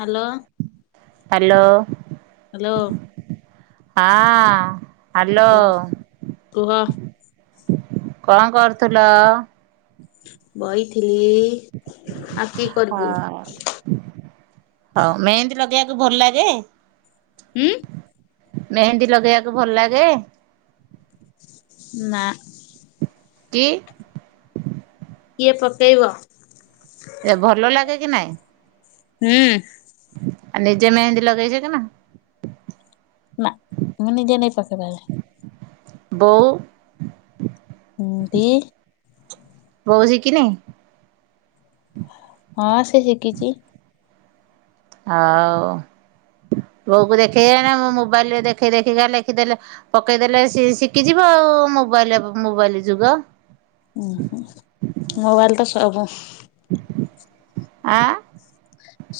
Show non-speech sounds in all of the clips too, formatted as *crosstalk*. Hello hello hello ହଁ hello କୁହ କୁହ କଣ କରୁଥିଲ ବଇଥିଲି ଆଉ କି କରିବୁ ହଁ ହଉ ମେହନ୍ଦି ଲଗେଇବାକୁ ଭଲ ଲାଗେ ହୁଁ ମେହେନ୍ଦୀ ଲଗେଇବାକୁ ଭଲ ଲାଗେ? ନା କି? କିଏ ପକେଇବ? ଏ ଭଲ ଲାଗେ କି ନାଇଁ? ହୁଁ ଆ ନିଜେ ମେହେନ୍ଦୀ ଲଗେଇଛ କି ନା ନା ମୁଁ ନିଜେ ନେଇ ପକେଇ ପାରେ ବଉ ହଁ ବି ବଉ ଶିଖିନି ହଁ ସେ ଶିଖିଛି ହଉ ବଉକୁ ଦେଖେଇ ଗ ନା ମୁଁ ମୋବାଇଲରେ ଦେଖେଇ ଦେଖେଇ କା ଲେଖିଦେଲେ ପକେଇଦେଲେ ସେ ଶିଖିଯିବ ଆଉ ମୋବାଇଲ ବା ମୋବାଇଲ ଯୁଗ ଉଁ ହୁ ମୋବାଇଲ ତ ସବୁ ଆଁ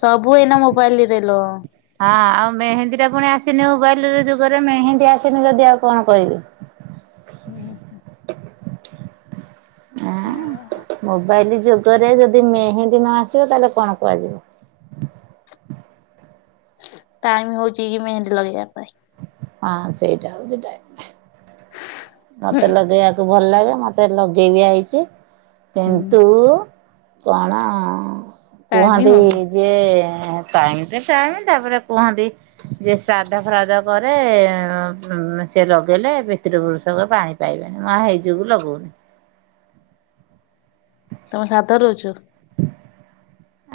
ସବୁ ଏଇନା ମୋବାଇଲ ରେ ଲ ହଁ ଆଉ ମେହେନ୍ଦୀ ଟା ପୁଣି ଆସିନି ମୋବାଇଲ ଯୁଗରେ ମେହେନ୍ଦୀ ଆସିନି ଯଦି ଆଉ କଣ କହିବି ହୁଁ ଆଁ *unintelligible* ମୋବାଇଲ ଯୁଗରେ ଯଦି ମେହେନ୍ଦୀ ନ ଆସିବ ତାହେଲେ କଣ କୁହାଯିବ ଟାଇମ ହଉଚି କି ମେହେନ୍ଦୀ ଲଗେଇବା ପାଇଁ ହଁ ସେଟା ହଉଛି ଟାଇମ୍ ହ ମତେ ଲଗେଇବାକୁ ଭଲ ଲାଗେ ମତେ ଲଗେଇବି ଆଇଚି ହୁଁ କିନ୍ତୁ କଣ ଟାଇମ କୁହନ୍ତି? ହଉନି ଯିଏ ଟାଇମ ତ ଟାଇମ ତାପରେ କୁହନ୍ତି ଯିଏ ଶ୍ରାଦ୍ଧ ଫ୍ରାଦ୍ଧ କରେ ସେ ଲଗେଇଲେ ପିତୃପୁରୁଷ ଲୋ ପାଣି ପାଇବେନି ମୁଁ ହେଇ ଯୋଗୁ ଲଗଉନି। ତମେ ସାଧରୁ ଚୁ।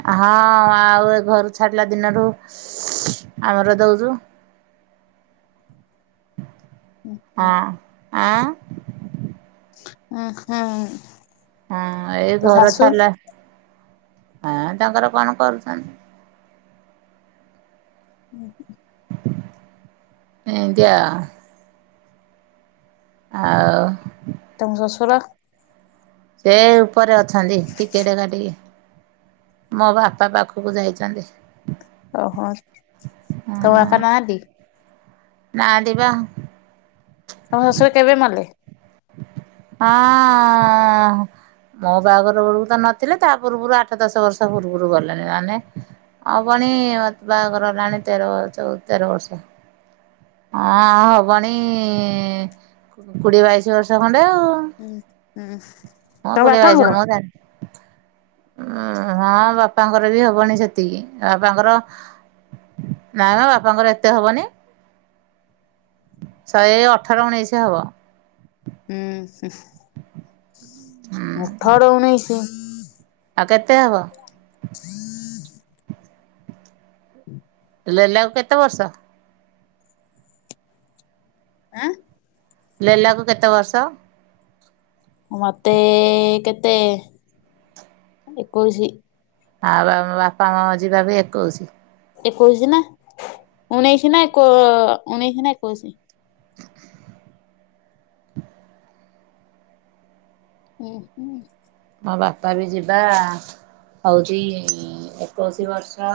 ହଁ ଆଉ ଏ ଘରୁ ଛାଡିଲା ଦିନରୁୁ ଆମର ଦଉଚୁ। *inaudible* ହଁ ଆଁ *unintelligible* ହଁ ଏଇ ତୋ ଘର ଶାଶୁ ଛାଡିଲା ହଁ ତାଙ୍କର କଣ କରୁଛନ୍ତି। ଉଁ ହୁଁ ଏମିତିଆଁ। ଆଉ ତମ ଶସୁର? ସେ ଉପରେ ଅଛନ୍ତି ଟିକେଟେ କାଟିକି। ମୋ ବାପା ପାଖକୁ ଯାଇଛନ୍ତି। ଓହୋ ତୋ ବାପା ନାହାଁନ୍ତି? ନାହାଁନ୍ତି ବା। ତମ ଶଶୁର କେବେ ମଲେ? ହଁ ମୋ ବାହାଘର ବେଳକୁ ତ ନଥିଲେ ତା ପୂର୍ବରୁ ଆଠ ଦଶ ବର୍ଷ ପୂର୍ବରୁ ଗଲେଣି ମାନେ ହବଣି ବାହାଘର ହେଲାଣି ତେର ବର୍ଷ ଚ ତେର ବର୍ଷ। ହଁ ହବଣି କୋଡିଏ ବାଇଶି ବର୍ଷ ଖଣ୍ଡେ ଆଉ। ହୁଁ ହୁଁ ହଁ ତମ କୋଡ଼ିଏ ବାପଙ୍କର? ଉଁ ହଁ ବାପାଙ୍କର ବି ହବଣି ସେତିକି ବାପାଙ୍କର ନାମ ବାପାଙ୍କର ଏତେ ହବନି। ଶହେ ଅଠର ଉଣେଇଶି ହବ। ଉଁହୁଁ ଅଠର ଉଣେଇଶି? ଆଉ କେତେ ହବ *unintelligible* *unintelligible* ଲେଲାକୁ କେତେ ବର୍ଷ? ଆଁ? ଲେଲାକୁ କେତେ ବର୍ଷ? ମତେ କେତେ ଏକୋଇଶି। ଆଉ ଆମ ବାପା ଙ୍କ ଯିବା ବି ଏକୋଇଶି। ଏକୋଇଶି ନା ଉଣେଇଶି ନା ଏକ ଉଣେଇଶି ନା ଏକୋଇଶି। ଉଁ ହୁଁ। ମୋ ବାପା ବି ଯିବା ହଉଛି ଏକୋଇଶି ବର୍ଷ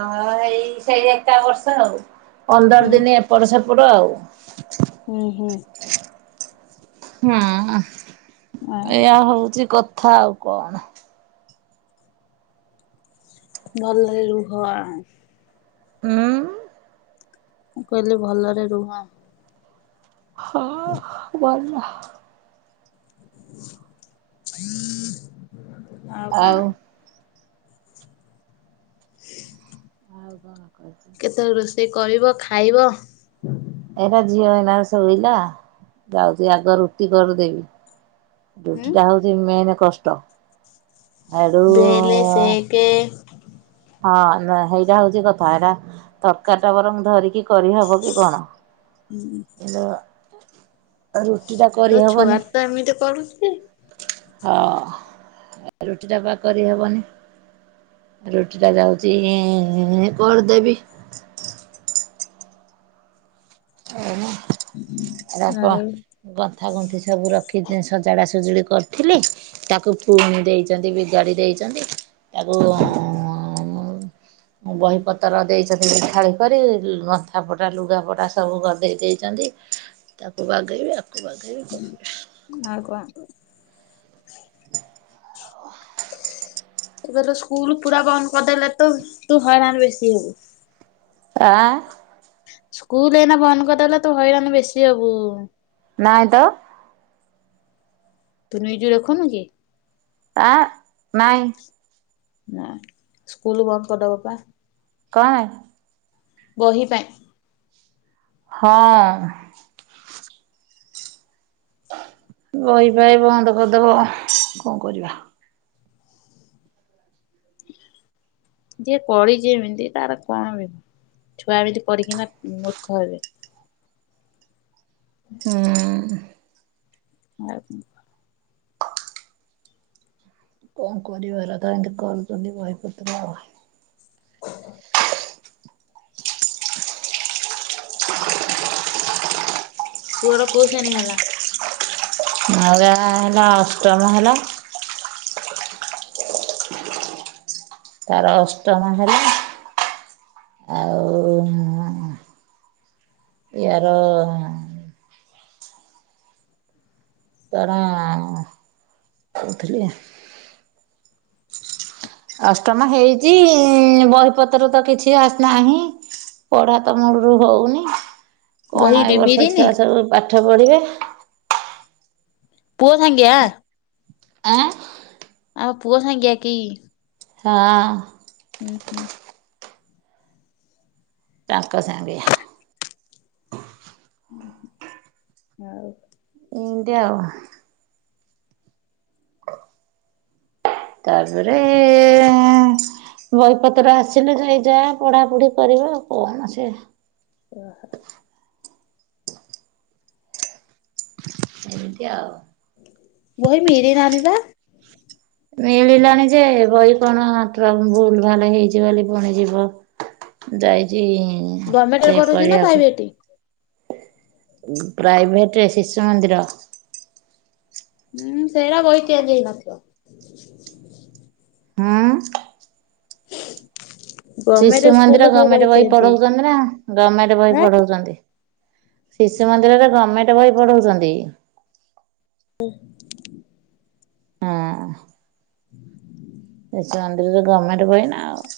ଏଇ ସେଇ ଏକା ବର୍ଷ ଆଉ। ପନ୍ଦର ଦିନ ଏପଟ ସେପଟ ଆଉ। ଉଁ ହୁଁ। ହୁଁ ଆଉ ଏଇଆ ହଉଛି କଥା ଆଉ କଣ। ଭଲରେ ରୁହ ଆଁ। ଉଁ। ମୁଁ କହିଲି ଭଲରେ ରୁହ। ହଁ ଭଲ। ଆଉ କଣ। ଆଉ କଣ କହିବି କେତେଳେ ର କେ କରିବ ଖାଇବ। ଏହେ ଝିଅ ଏଇନା ଶୋଇଲା ଯାଉଛି ଆଗ ରୁଟି କରିଦେବି। ହୁଁ। ରୁଟି ଟା ହଉଛି ମେନ୍ କଷ୍ଟ ଏଡୁ ବେଲେ ସେକେ ହଁ ହେଇଟା ହଉଛି କଥା ଏଟା ତରକାରି ଟା ବରଂ ଧରିକି କରିହବ କି କଣ? ହୁଁଁ। ହେ ରୁଟିଟା ତୋ ଛୁଆ କରିହେବନି। ତ ଏମିତି କରୁଛି ହଁ ରୁଟି ଟା ବା କରି ହବନି। ରୁଟିଟା ଯାଉଛି କରିଦେବି। ଏରା ଆଉ ଙ୍କ ଗନ୍ଥା ଗୁନ୍ଥି ସବୁ ରଖି ସଜଡା ସଜଡ଼ି କରିଥିଲି ତାକୁ ପୁଣି ଦେଇଛନ୍ତି ବିଗାଡ଼ି ଦେଇଛନ୍ତି ତାକୁ ଉ ବହି ପତ୍ର ଦେଇଛନ୍ତି ଖାଳି କରି ଗନ୍ଥା ପଟା ଲୁଗାପଟା ସବୁ ଗଦେଇ ଦେଇଛନ୍ତି ତାକୁ ବାଗାଇବି ଆକୁ ବାଗାଇବି ଆଉ କଣ କରି ଏବେ ତ ସ୍କୁଲ୍ ପୁରା ବନ୍ଦ କରିଦେଲେ ତ ତୁ ହଇରାଣ ବେଶୀ ହବୁ। ଆଁ। ସ୍କୁଲ୍ ଏଇନା ବନ୍ଦ କରିଦେଲେ ତୁ ହଇରାଣ ବେଶୀ ହବୁ। ନାଇଁ ତ ତୁ ନ୍ଯୁଜ୍ ଦେଖୁନୁ କି ଆ ନାଇଁ। ନା ସ୍କୁଲ ବନ୍ଦ କରିଦବ ପା କଁ ବହି ପାଇଁ? ହଁ। ବହିପାଇଁ ବନ୍ଦ କରି ଦେବ କଣ କରିବା। ଯିଏ କରିଛି ଏମିତି ତାର କଣ ବି ଛୁଆ ଏମିତି କରିକିନା ମୂର୍ଖ ହେବେ। ହୁଁ। ଆଉ *unintelligible* କଣ କରିିବାର ତ ଏମିତି କରୁଚନ୍ତି ବହି ପତ୍ର ପୁଅର କୋଉ ଶ୍ରେଣି ହେଲା? ନରା ହେଲା ଅଷ୍ଟମ ହେଲା। ତାର ଅଷ୍ଟମ ହେଲା ଆଉ ଏ ମା। ୟାର ନା ତାର କହୁଥିଲି ଅଷ୍ଟମ ହେଇଚି ବହିପତ୍ର ତ କିଛି ଆନାହିଁ। ପଢା ତ ମୂଳରୁ ହଉନି ବହି କଣ ଏ ବର୍ଷ ଡିମିରିନି ଛୁଆ ସବୁ ପାଠ ପଢିବେ। ପୁଅ ସାଙ୍ଗିଆ ଆଁ ଆଉ ପୁଅ ସାଙ୍ଗିଆ କି ହଁ ଅ ଉଁ ହୁଁ ତାଙ୍କ ସାଙ୍ଗିଆ ଆଉ ଏମିତି ଆଉ ଅ ତାପରେ ଏଁ ବହିପତ୍ର ଆସିଲେ ଯାଇ ଯା ପଢ଼ାପଢ଼ି କରିବ କଣ ସେ ଓହୋ ଏମିତି ଆଉ ବହି ମିଳିଲାନି ପା ମିଳିଲାଣି ଯେ ବହି କଣ ଭୁଲ୍ ଭାଲ୍ ହେଇଛି ବୋଲି ପୁଣି ଯିବ ଯାଇଛି ଗର୍ମେଣ୍ଟରେ ଚେକ୍ ପଢ଼ୁଛି ନା ପାଇଭେଟି ପ୍ରାଇଭେଟ୍ରେ ଶିଶୁ ମନ୍ଦିର ହୁଁ ସେଇଟା ବହି ତିଆରି ହେଇନଥିବ ହୁ ହୁ ହୁ ହୁ ହୁଁ ଗଭର୍ଣ୍ଣମେଣ୍ଟ ଶିଶୁ ମନ୍ଦିର ସ୍କୁଲରେ ସବୁ ଗର୍ମେଣ୍ଟେ ବହି ଚେଞ୍ଜ ହେଇଛି। ପଢେଉଛନ୍ତି ନା ଗର୍ମେଣ୍ଟେ ବହି ପଢେଉଛନ୍ତି ଶିଶୁ ମନ୍ଦିରରେ ଗମେଣ୍ଟେ ବହି ପଢେଉଛନ୍ତି ହୁଁ ହଁ ହ ସେ ମନ୍ଦିରରେ ଗମେଣ୍ଟେ ବହି ନା ଆଉ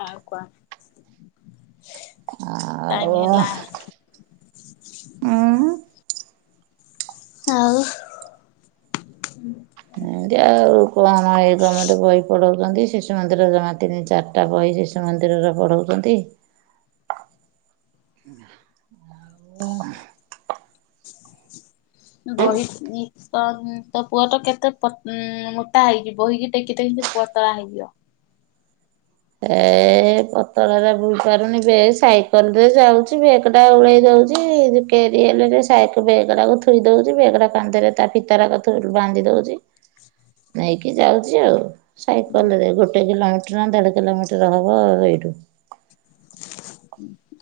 ଆ କଣ ଆଉ ଟାଇମି ହେଲା ଉଁ ଆଉ ଏମତି ଆଉ କଣ ଏ ଗମେଣ୍ଟେ ବହି ପଢେଉଛନ୍ତି ଶିଶୁ ମନ୍ଦିରରେ ଜମା ତିନି ଚାରି ଟା ବହି ଶିଶୁ ମନ୍ଦିରରେ ପଢ଼େଉଛନ୍ତି ସୁ ସୁ ସୁ ସୁ ଆଉ ବହିଥିନି ତ ତୋ ପୁଅ କେତେ ଉ ମୋଟା ହେଇଛି ବହିକି ଟେକି ଟେକି ପତଳା ହେଇଯିବ ଏ ପତଳା ଟା ବେହିପାରୁନି ବେ ସାଇକେଲ୍ ରେ ଯାଉଛି ବେ ସେଟା ଉଳେଇ ଯାଉଛି କେରିଏଲେରେ ବେଗ ଟା ଥୋଇ ଦଉଛି ବେଗ ଟା କାନ୍ଦରେ ତା ଫିତା ବାନ୍ଧି ଦେଉଛି ହଁ ନେଇକି ଯାଉଛି ଆଉ ସାଇକେଲ୍ ରେ ଗୋଟେ କିଲୋମିଟର ଦେଢ଼ କିଲୋମିଟର ହବ ଏଇଠୁ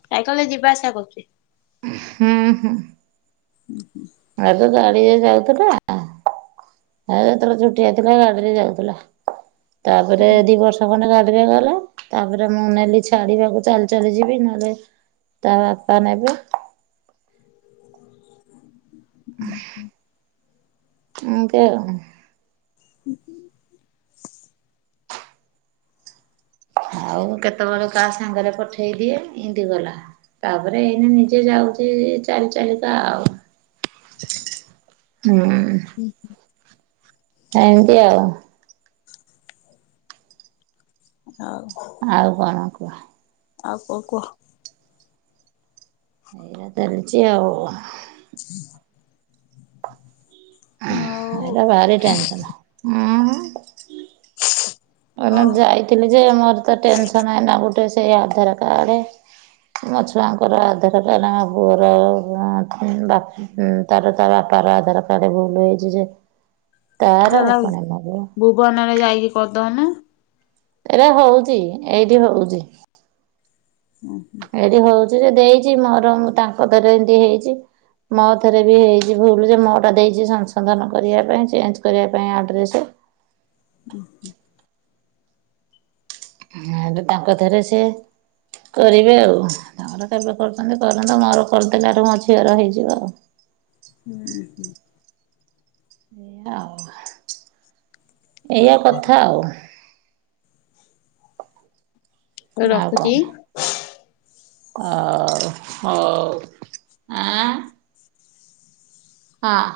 ସାଇକଲ୍ ରେ ଯିବା ଆସିବା କରୁଛି ହୁଁ ହୁଁ ହୁଁ ହୁଁ ଆଗେ ଗାଡ଼ି ରେ ଯାଉଥିଲା ଆଉ ଯେତେବେଳେ ଛେଟିଆ ଥିଲା ଗାଡ଼ିରେ ଯାଉଥିଲା ତାପରେ ଦି ବର୍ଷ ଖଣ୍ଡେ ଗାଡିରେ ଗଲା ତାପରେ ମୁଁ ନେଲି ଛାଡିବାକୁ ଚାଲି ଚାଲି ଯିବି ନହେଲେ ତା ବାପା ନେବେ। ଏମିତି ଆଉ। ଆଉ ମୁଁ କେତେବେଳେ କାହା ସାଙ୍ଗରେ ପଠେଇ ଦିଏ ଏମତି ଗଲା ତାପରେ ଏଇନା ନିଜେ ଯାଉଛି ଚାଲି ଚାଲିକା ଆଉ। ହୁଁ। ହୁଁ। ଏମିତି ଆଉ। ଆଉ କଣ? ଆଉ କଣ କୁହ? ଆଉ କଂ କୁହ। ଏମିତି ଚାଲିଛି ଆଉ। *inaudible* ଆଉ ଆଇରା ଭାରି ଟେନସନ୍। ଓ କହନା ଯାଇଥିଲି ଯେ ମୋର ତ ଟେନସନ ଏଇନା ଗୋଟେ ସେଇ ଆଧାର କାର୍ଡ। ମୋ ଛୁଆଙ୍କର ଆଧାର କାର୍ଡ ମୋ ପୁଅର ବା ଉଁ ତାର ତା ବାପାର ଆଧାର କାର୍ଡ଼ ଭୁଲ ହୋଇଛି ଯେ ତାର ଚାଲାଙ୍ଗ ପୁଣି ମୋର ଭୁବନରେ ଯାଇକି କରିଦଉନୁ। ଏରେ ହଉଛି ଏଇଠି ହଉଛି। ଓଃ! ସେଠି ହଉଛି ଯେ ଦେଇଛି ମୋର ମୁଁ ତାଙ୍କ ଦରେ ଏମିତି ହେଇଛି। ମୋଥରେ ବି ହେଇଛି ଭୁଲ ଯେ ମୋରଟା ଦେଇଛି ସଂଶୋଧନ କରିବା ପାଇଁ ଚେଞ୍ଜ କରିବା ପାଇଁ ଆଡ଼୍ରେସ୍। ଓଃ! ହେଇଠୁ ତାଙ୍କ ଥରେ ସେ କରିବେ ଆଉ ତାଙ୍କର କେବେ କରୁଛନ୍ତି କରନ୍ତୁ ମୋର କରିଦେଲାଠୁ ମୋ ଝିଅର ହେଇଯିବ ଆଉ। ହୁଁ। ଆଉ ଏଇଆ କଥା ଆଉ। ରଖୁଛି? ଅଉ ହୋଉ ଆଁ ହଁ।